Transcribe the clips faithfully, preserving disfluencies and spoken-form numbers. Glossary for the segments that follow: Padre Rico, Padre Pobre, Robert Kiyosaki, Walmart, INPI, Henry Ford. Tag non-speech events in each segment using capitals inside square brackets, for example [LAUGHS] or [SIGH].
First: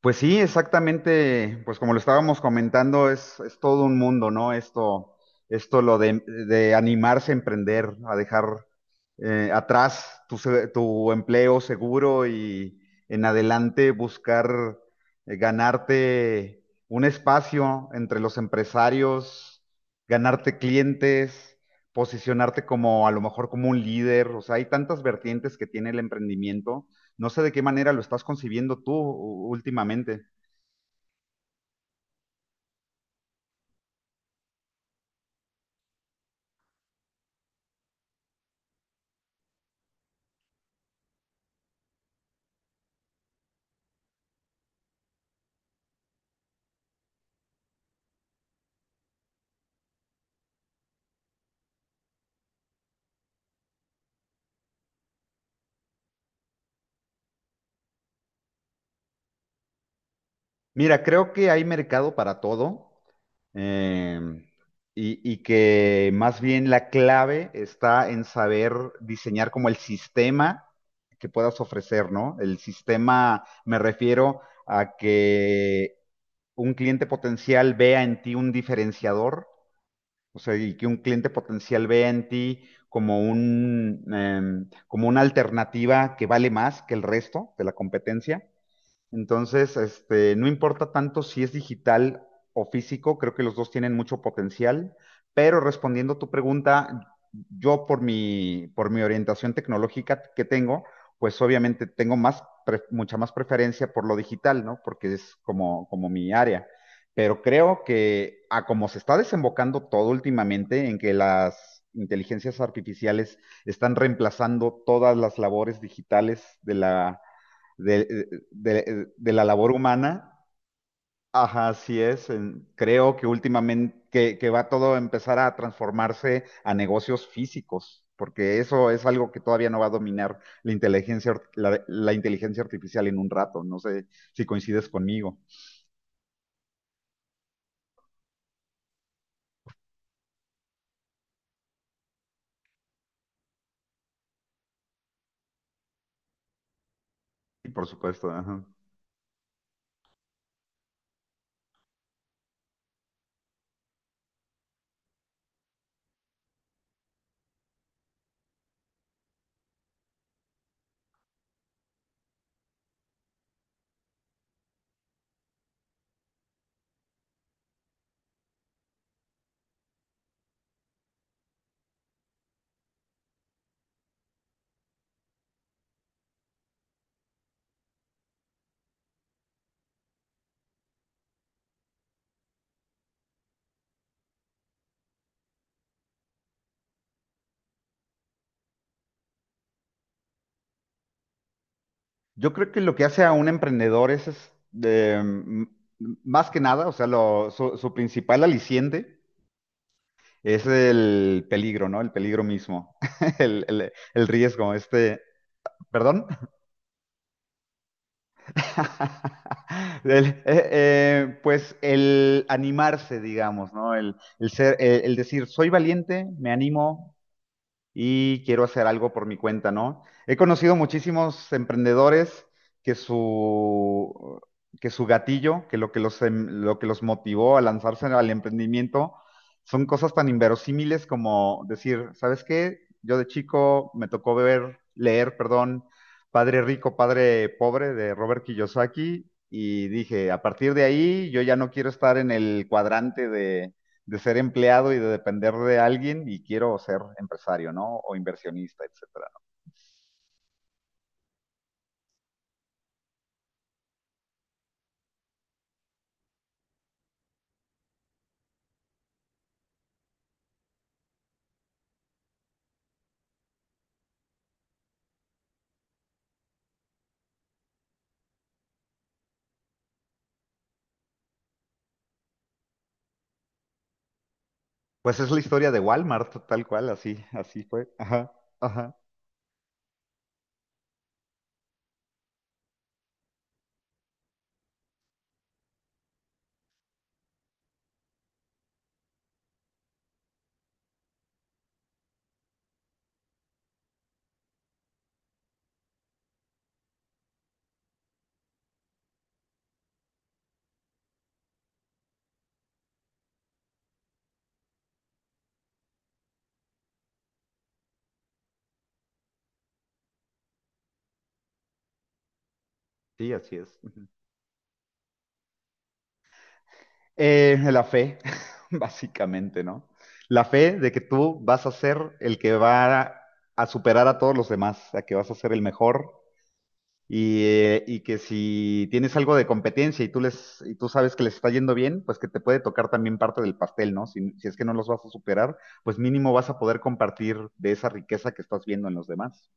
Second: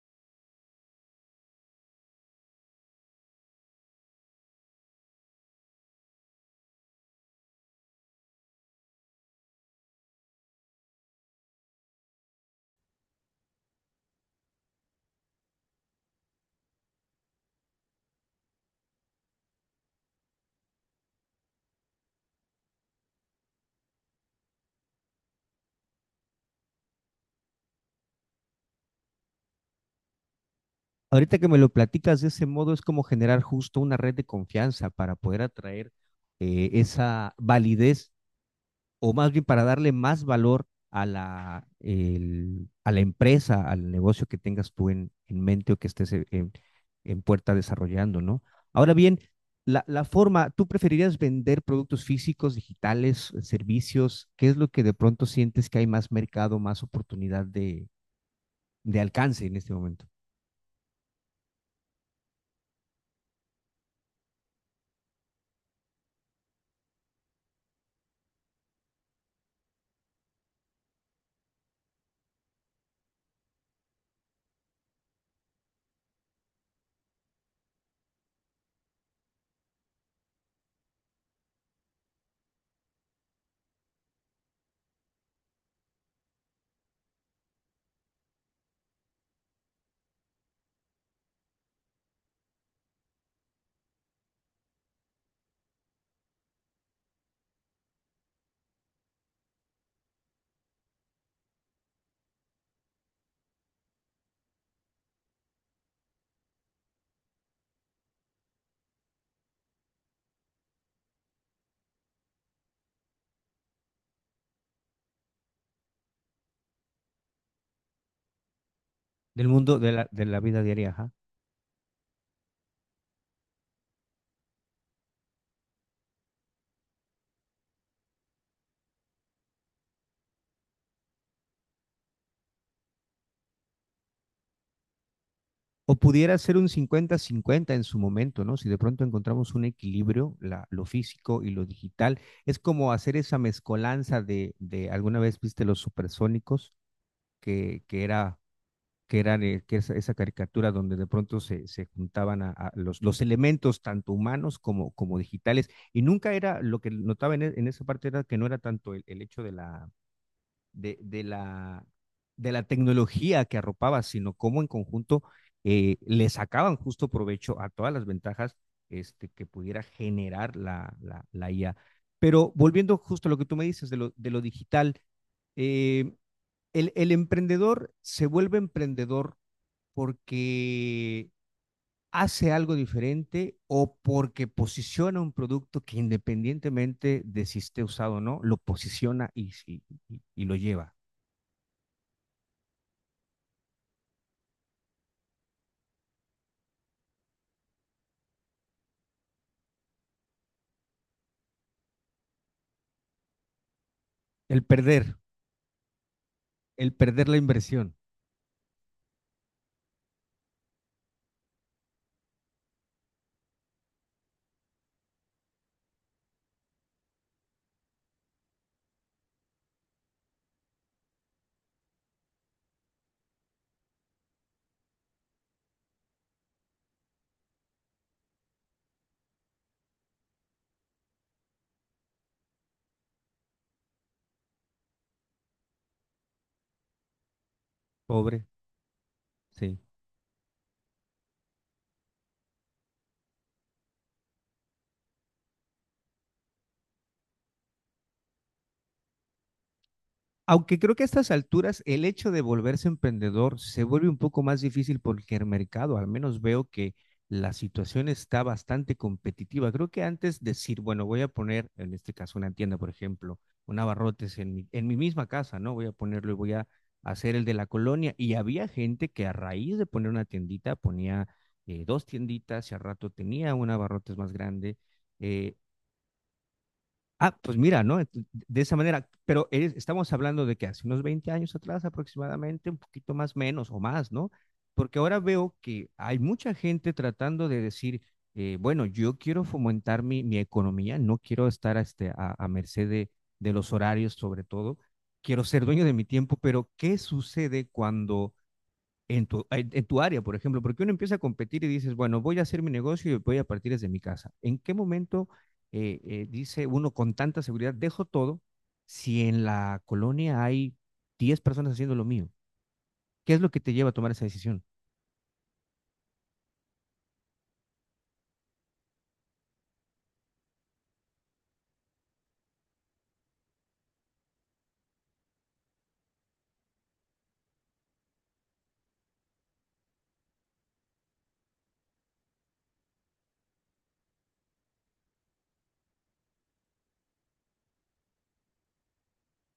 Pues sí, exactamente, pues como lo estábamos comentando, es, es todo un mundo, ¿no? Esto, esto lo de, de animarse a emprender, a dejar eh, atrás tu, se- tu empleo seguro y en adelante buscar eh, ganarte un espacio entre los empresarios, ganarte clientes, posicionarte como a lo mejor como un líder, o sea, hay tantas vertientes que tiene el emprendimiento. No sé de qué manera lo estás concibiendo tú u- últimamente. Ahorita que me lo platicas de ese modo, es como generar justo una red de confianza para poder atraer eh, esa validez, o más bien para darle más valor a la, el- a la empresa, al negocio que tengas tú en, en mente o que estés eh, en, en puerta desarrollando, ¿no? Ahora bien, la, la forma, ¿tú preferirías vender productos físicos, digitales, servicios? ¿Qué es lo que de pronto sientes que hay más mercado, más oportunidad de, de alcance en este momento? Mira, creo que hay mercado para todo, eh, y, y que más bien la clave está en saber diseñar como el sistema que puedas ofrecer, ¿no? El sistema, me refiero a que un cliente potencial vea en ti un diferenciador. O sea, y que un cliente potencial ve en ti como un, em, como una alternativa que vale más que el resto de la competencia. Entonces, este, no importa tanto si es digital o físico, creo que los dos tienen mucho potencial, pero respondiendo a tu pregunta, yo por mi, por mi orientación tecnológica que tengo, pues obviamente tengo más, pre- mucha más preferencia por lo digital, ¿no? Porque es como, como mi área. Pero creo que a como se está desembocando todo últimamente en que las inteligencias artificiales están reemplazando todas las labores digitales de la de, de- de la Del labor mundo de la, de humana. la vida diaria, ajá. Ajá, así es. En- creo que últimamente que, que va todo a empezar a transformarse a negocios físicos, porque eso es algo que todavía no va a dominar la inteligencia, ar- la, la inteligencia artificial en un rato. No sé si coincides conmigo. O pudiera ser un cincuenta-cincuenta en su momento, ¿no? Si de pronto encontramos un equilibrio, la, lo físico y lo digital, es como hacer esa mezcolanza de, de alguna vez viste los supersónicos, Sí, que, por que supuesto, era ajá. que eran eh, que esa, esa caricatura donde de pronto se, se juntaban a, a los, los elementos tanto humanos como, como digitales. Y nunca era, lo que notaba en, e- en esa parte era que no era tanto el, el hecho de la, de, de la, de la tecnología que arropaba, sino cómo en conjunto eh, le sacaban justo provecho a todas las ventajas este, que pudiera generar la, la, la, I A. Pero volviendo justo a lo que tú me dices de lo, de lo digital, eh, el, el emprendedor se vuelve emprendedor porque hace algo diferente o porque posiciona un producto que, independientemente de si esté usado o no, lo posiciona y, y, y lo lleva. Yo creo que lo que hace a un emprendedor es, es, de, mm, más que nada, o sea, lo- su, su principal aliciente es el peligro, ¿no? El peligro mismo, [LAUGHS] el, el- el El riesgo, perder, este, ¿perdón? el perder la inversión, [LAUGHS] El- eh, eh, pues el animarse, digamos, ¿no? El, el ser, el, el decir, soy valiente, me animo, y quiero hacer algo por mi cuenta, ¿no? He conocido muchísimos emprendedores que su, que su gatillo, que lo que los, em- lo que los motivó a lanzarse al emprendimiento, son cosas tan inverosímiles como decir, ¿sabes qué? Yo de chico me tocó ver, leer, perdón, Padre Rico, Padre Pobre de Robert pobre, Kiyosaki. sí. Y dije, a partir de ahí, yo ya no quiero estar en el cuadrante de de ser empleado y de depender de alguien y quiero ser empresario, ¿no? O inversionista, etcétera. Aunque creo que a estas alturas el hecho de volverse emprendedor se vuelve un poco más difícil porque el mercado, al menos veo que la situación está bastante competitiva. Creo que antes decir, bueno, voy a poner, en este caso una tienda, por ejemplo, un abarrotes en mi, en mi misma casa, ¿no? Voy a ponerlo y voy a hacer el de la colonia. Y había gente que, a raíz de poner una tiendita, ponía eh, dos tienditas y al rato tenía un abarrotes más grande. Pues es la Eh, historia de Walmart, tal cual, así, Ah, pues así mira, fue. ¿no? Ent- Ajá, De esa ajá. manera, pero eres- estamos hablando de que hace unos veinte años atrás aproximadamente, un poquito más menos o más, ¿no? Porque ahora veo que hay mucha gente tratando de decir, eh, bueno, yo quiero fomentar mi, mi economía, no quiero estar a, este, a, a merced de, de los horarios sobre todo, quiero ser dueño de mi tiempo, pero ¿qué sucede cuando en tu, en tu área, por ejemplo, porque uno empieza a competir y dices, bueno, voy a hacer mi negocio y voy a partir desde mi casa? ¿En qué momento eh, eh, dice uno con tanta seguridad, dejo todo si en la colonia hay diez personas haciendo lo mío? Sí, ¿Qué es lo así que te es. lleva a tomar esa decisión? Eh, la fe, [LAUGHS] básicamente, ¿no? La fe de que tú vas a ser el que va a, a superar a todos los demás, a que vas a ser el mejor. Y, eh, y que si tienes algo de competencia y tú les, y tú sabes que les está yendo bien, pues que te puede tocar también parte del pastel, ¿no? Si, si es que no los vas a superar, pues mínimo vas a poder compartir de esa riqueza que estás viendo en los demás.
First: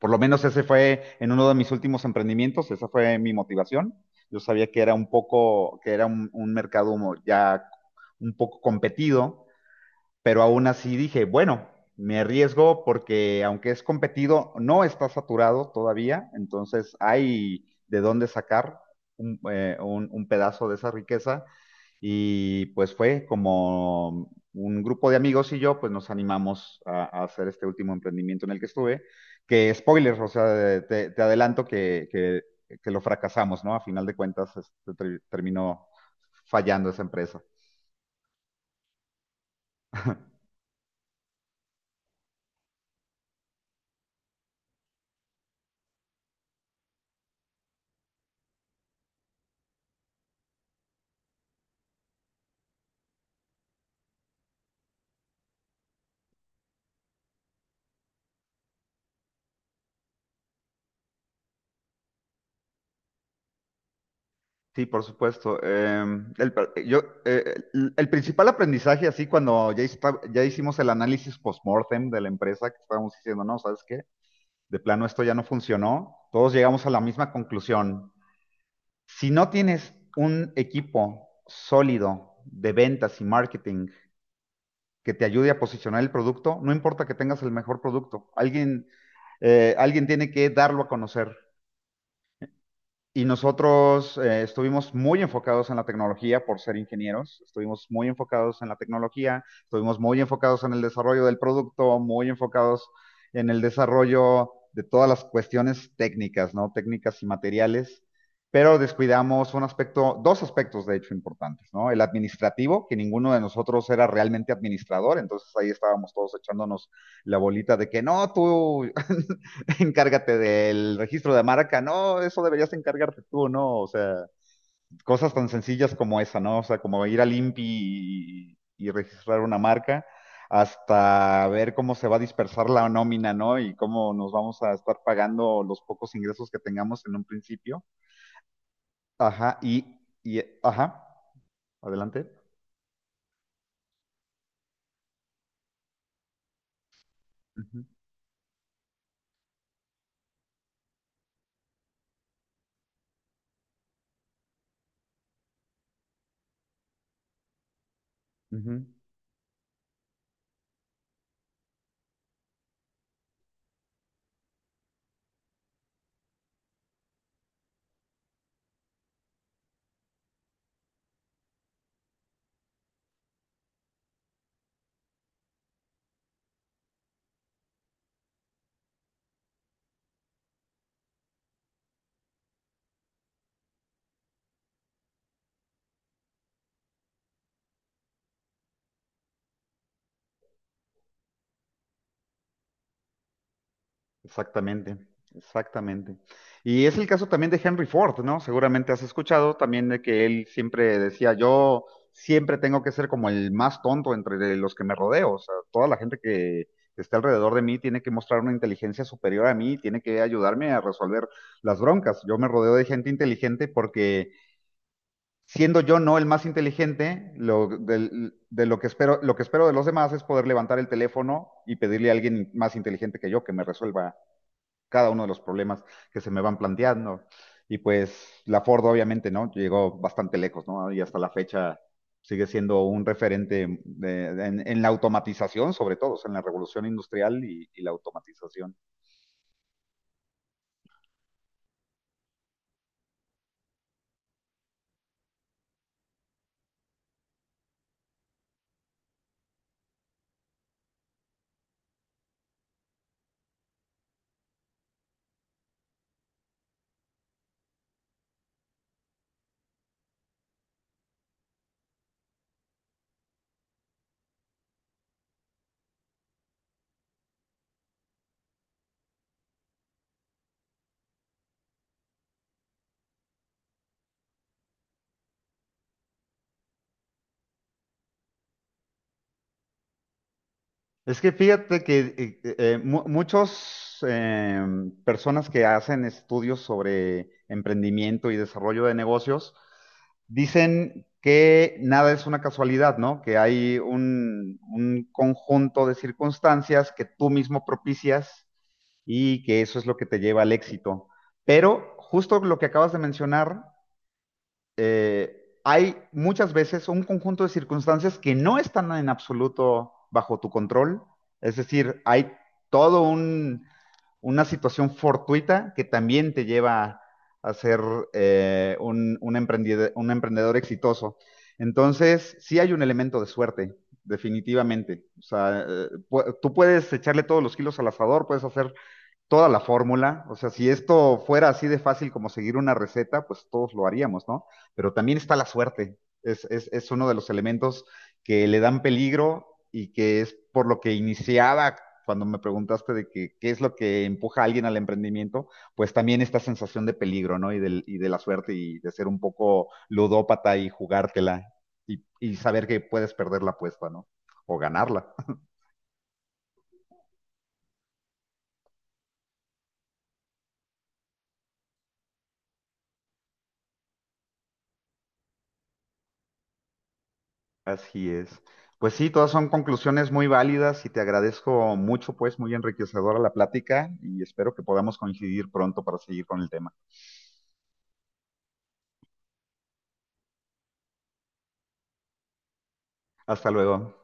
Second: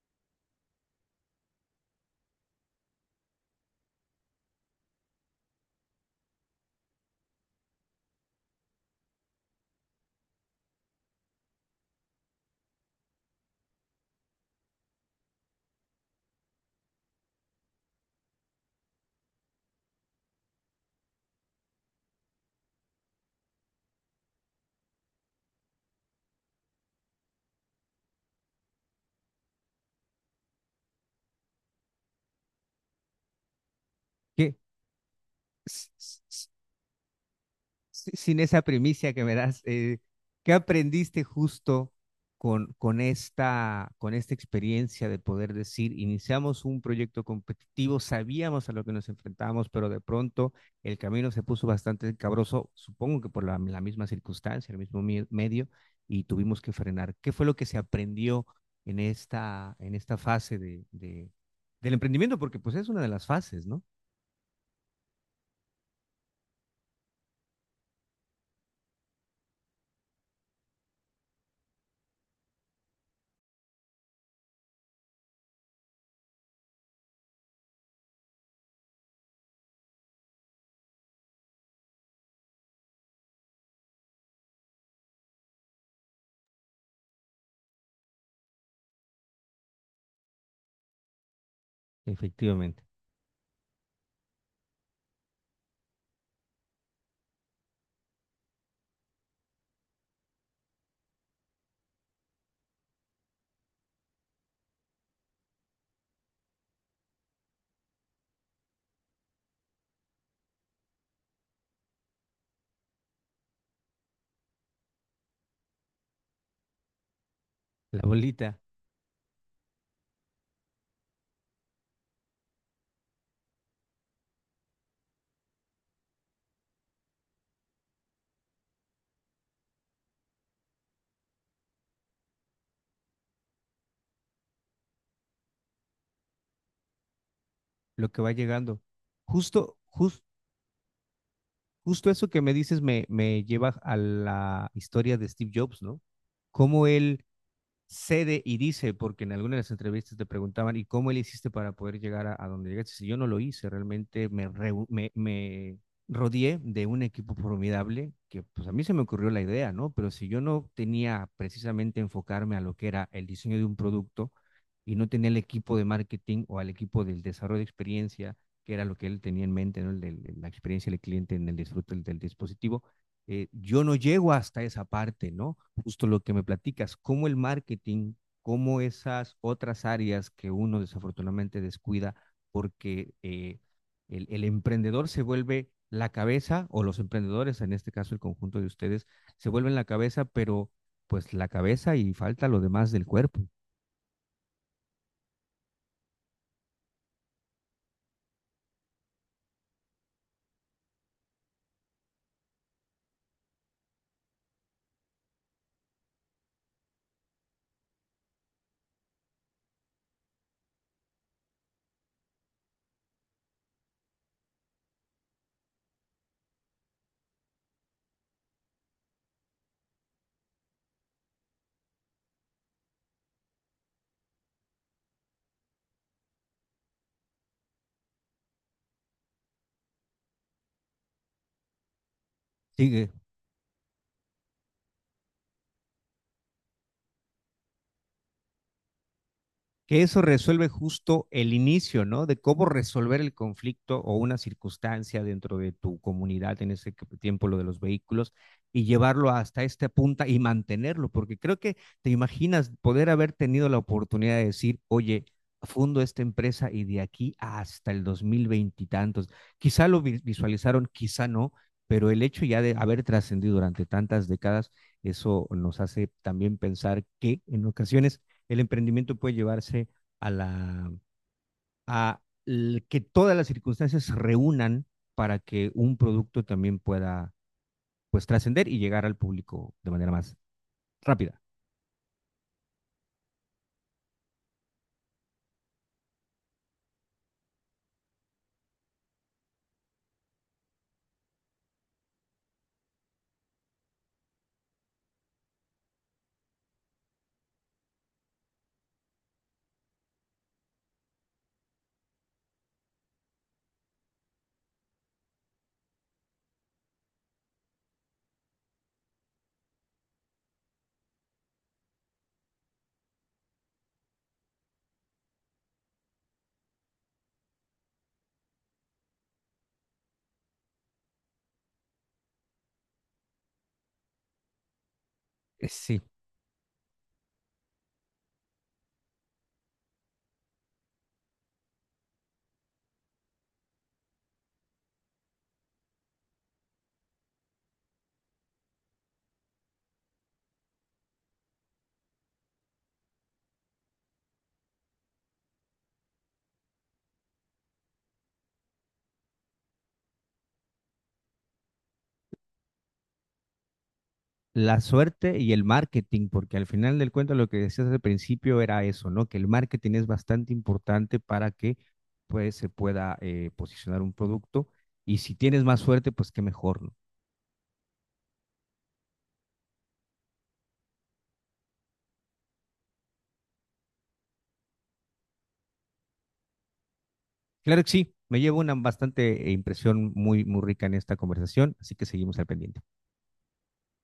Por lo menos ese fue en uno de mis últimos emprendimientos, esa fue mi motivación. Yo sabía que era un poco, que era un, un mercado ya un poco competido, pero aún así dije, bueno, me arriesgo porque aunque es competido, no está saturado todavía, entonces hay de dónde sacar un, eh, un- un pedazo de esa riqueza, y pues fue como un grupo de amigos y yo, pues nos animamos a, a hacer este último emprendimiento en el que estuve, que spoilers, o sea, te, te adelanto que, que- que lo fracasamos, ¿no? A final de cuentas, ¿Qué? este, ter- terminó fallando esa empresa. Si- sin esa primicia que me das, eh, [LAUGHS] ¿qué aprendiste justo con, con esta, con esta experiencia de poder decir, iniciamos un proyecto competitivo, sabíamos a lo que nos enfrentábamos, pero de pronto el camino se puso bastante cabroso, supongo que por la, la misma circunstancia, el mismo mie- medio, y tuvimos que frenar? ¿Qué fue lo que se aprendió en esta, en esta fase de, de- del emprendimiento? Porque pues es una de las fases, ¿no? Sí, por supuesto. Em, el, pr- yo, eh, el, el principal aprendizaje, así cuando ya, hista- ya hicimos el análisis post-mortem de la empresa, que estábamos diciendo, no, ¿sabes qué? De plano esto ya no funcionó, todos llegamos a la misma conclusión. Si no tienes un equipo sólido de ventas y marketing que te ayude a posicionar el producto, no importa que tengas el mejor producto, alguien, eh, alguien tiene que darlo a conocer. Efectivamente. Y nosotros eh, estuvimos muy enfocados en la tecnología por ser ingenieros, estuvimos muy enfocados en la tecnología, estuvimos muy enfocados en el desarrollo del producto, muy enfocados en el desarrollo de todas las cuestiones técnicas, ¿no? Técnicas y materiales, pero descuidamos un aspecto, dos aspectos de hecho importantes, ¿no? El administrativo, que ninguno de nosotros era realmente administrador, entonces ahí estábamos todos echándonos la bolita de que La no, bolita. tú [LAUGHS] [LAUGHS] encárgate del registro de marca, no, eso deberías encargarte tú, ¿no? O sea, cosas tan sencillas como esa, ¿no? O sea, como ir al I N P I y, y registrar una marca, hasta ver cómo se va a dispersar la nómina, ¿no? Y cómo nos vamos a estar pagando los pocos ingresos que tengamos en un principio. Lo que va llegando. Ajá, Justo, y, jus- y ajá, Justo adelante. eso que me dices me, me lleva a la historia de Steve Jobs, ¿no? Cómo él Ujú, cede y dice, porque en algunas de las entrevistas te preguntaban, ¿y cómo le hiciste para poder llegar a, a donde llegaste? Si yo no lo hice, realmente me, re, me, me rodeé de un equipo formidable, que pues a mí ujú. se me ocurrió la idea, ¿no? Pero si yo no tenía precisamente enfocarme a lo que era el diseño de un producto y no tenía el equipo de marketing o al equipo del desarrollo de experiencia, que era lo que él tenía en mente, ¿no? El de, la experiencia del cliente en el disfrute del, del dispositivo, eh, yo no llego hasta esa parte, ¿no? Justo lo que me platicas, cómo el marketing, cómo esas otras áreas que uno desafortunadamente descuida porque eh, el, el emprendedor se vuelve la cabeza, o los emprendedores, en este caso el conjunto de ustedes, se vuelven la cabeza, pero pues la cabeza y falta lo demás del cuerpo. Exactamente, exactamente. Y es el caso también de Henry Ford, ¿no? Seguramente has escuchado también de que él siempre decía, yo siempre tengo que ser como el más tonto entre los que me rodeo, o sea, toda la gente que está alrededor de mí tiene que mostrar una inteligencia superior a mí, tiene que ayudarme a resolver las broncas. Yo me rodeo de gente inteligente porque siendo yo no el más inteligente, lo, del- de lo que espero, lo que espero de los demás es poder levantar el teléfono y pedirle a alguien más inteligente que yo que me resuelva cada uno de los problemas que se me van planteando. Y pues la Ford obviamente, ¿no? Llegó bastante lejos, ¿no? Y hasta la fecha sigue siendo un Sigue. referente de- de, en, en la automatización, sobre todo, o sea, en la revolución industrial y, y la automatización. Que eso resuelve justo el inicio, ¿no? De cómo resolver el conflicto o una circunstancia dentro de tu comunidad, en ese tiempo lo de los vehículos, y llevarlo hasta esta punta y mantenerlo, porque creo que te imaginas poder haber tenido la oportunidad de decir, oye, fundo esta empresa y de aquí hasta el dos mil veinte y tantos. Quizá lo visualizaron, quizá no, pero el hecho ya de haber trascendido durante tantas décadas, eso nos hace también pensar que en ocasiones el emprendimiento puede llevarse a la a que todas las circunstancias se reúnan para que un producto también pueda pues trascender y llegar al público de manera más Es que rápida. fíjate que eh, eh, mu- muchos eh, personas que hacen estudios sobre emprendimiento y desarrollo de negocios dicen que nada es una casualidad, ¿no? Que hay un, un conjunto de circunstancias que tú mismo propicias y que eso es lo que te lleva al éxito. Pero justo lo que acabas de mencionar, eh, hay muchas veces un conjunto de circunstancias que no están en absoluto bajo tu control. Es decir, hay todo un, una situación fortuita que también te lleva a ser eh, un, un, emprendedor, un emprendedor exitoso. Entonces, sí hay un elemento de suerte, definitivamente. O sea, eh, Sí, pu- tú puedes echarle todos los kilos al asador, puedes hacer toda la fórmula. O sea, si esto fuera así de fácil como seguir una receta, pues todos lo haríamos, ¿no? Pero también está la suerte. Es, es, es uno de los elementos que le dan peligro y que es por lo que iniciaba cuando me preguntaste de que, qué es lo que empuja a alguien al emprendimiento, pues también esta sensación de peligro, ¿no? Y, del, y de la suerte y de ser un poco ludópata y jugártela y, y saber que puedes perder la apuesta, ¿no? O la ganarla. suerte y el marketing, porque al final del cuento lo que decías al principio era eso, ¿no? Que el marketing es bastante importante para que pues se pueda eh, posicionar un producto, y si tienes más suerte, pues qué mejor, ¿no? Así es. Pues sí, todas son conclusiones muy válidas y te agradezco mucho, pues muy enriquecedora la plática y espero que podamos coincidir pronto para seguir con el tema. Claro que sí, me llevo una bastante eh, impresión muy, muy rica en esta conversación, así que seguimos al pendiente. Hasta luego.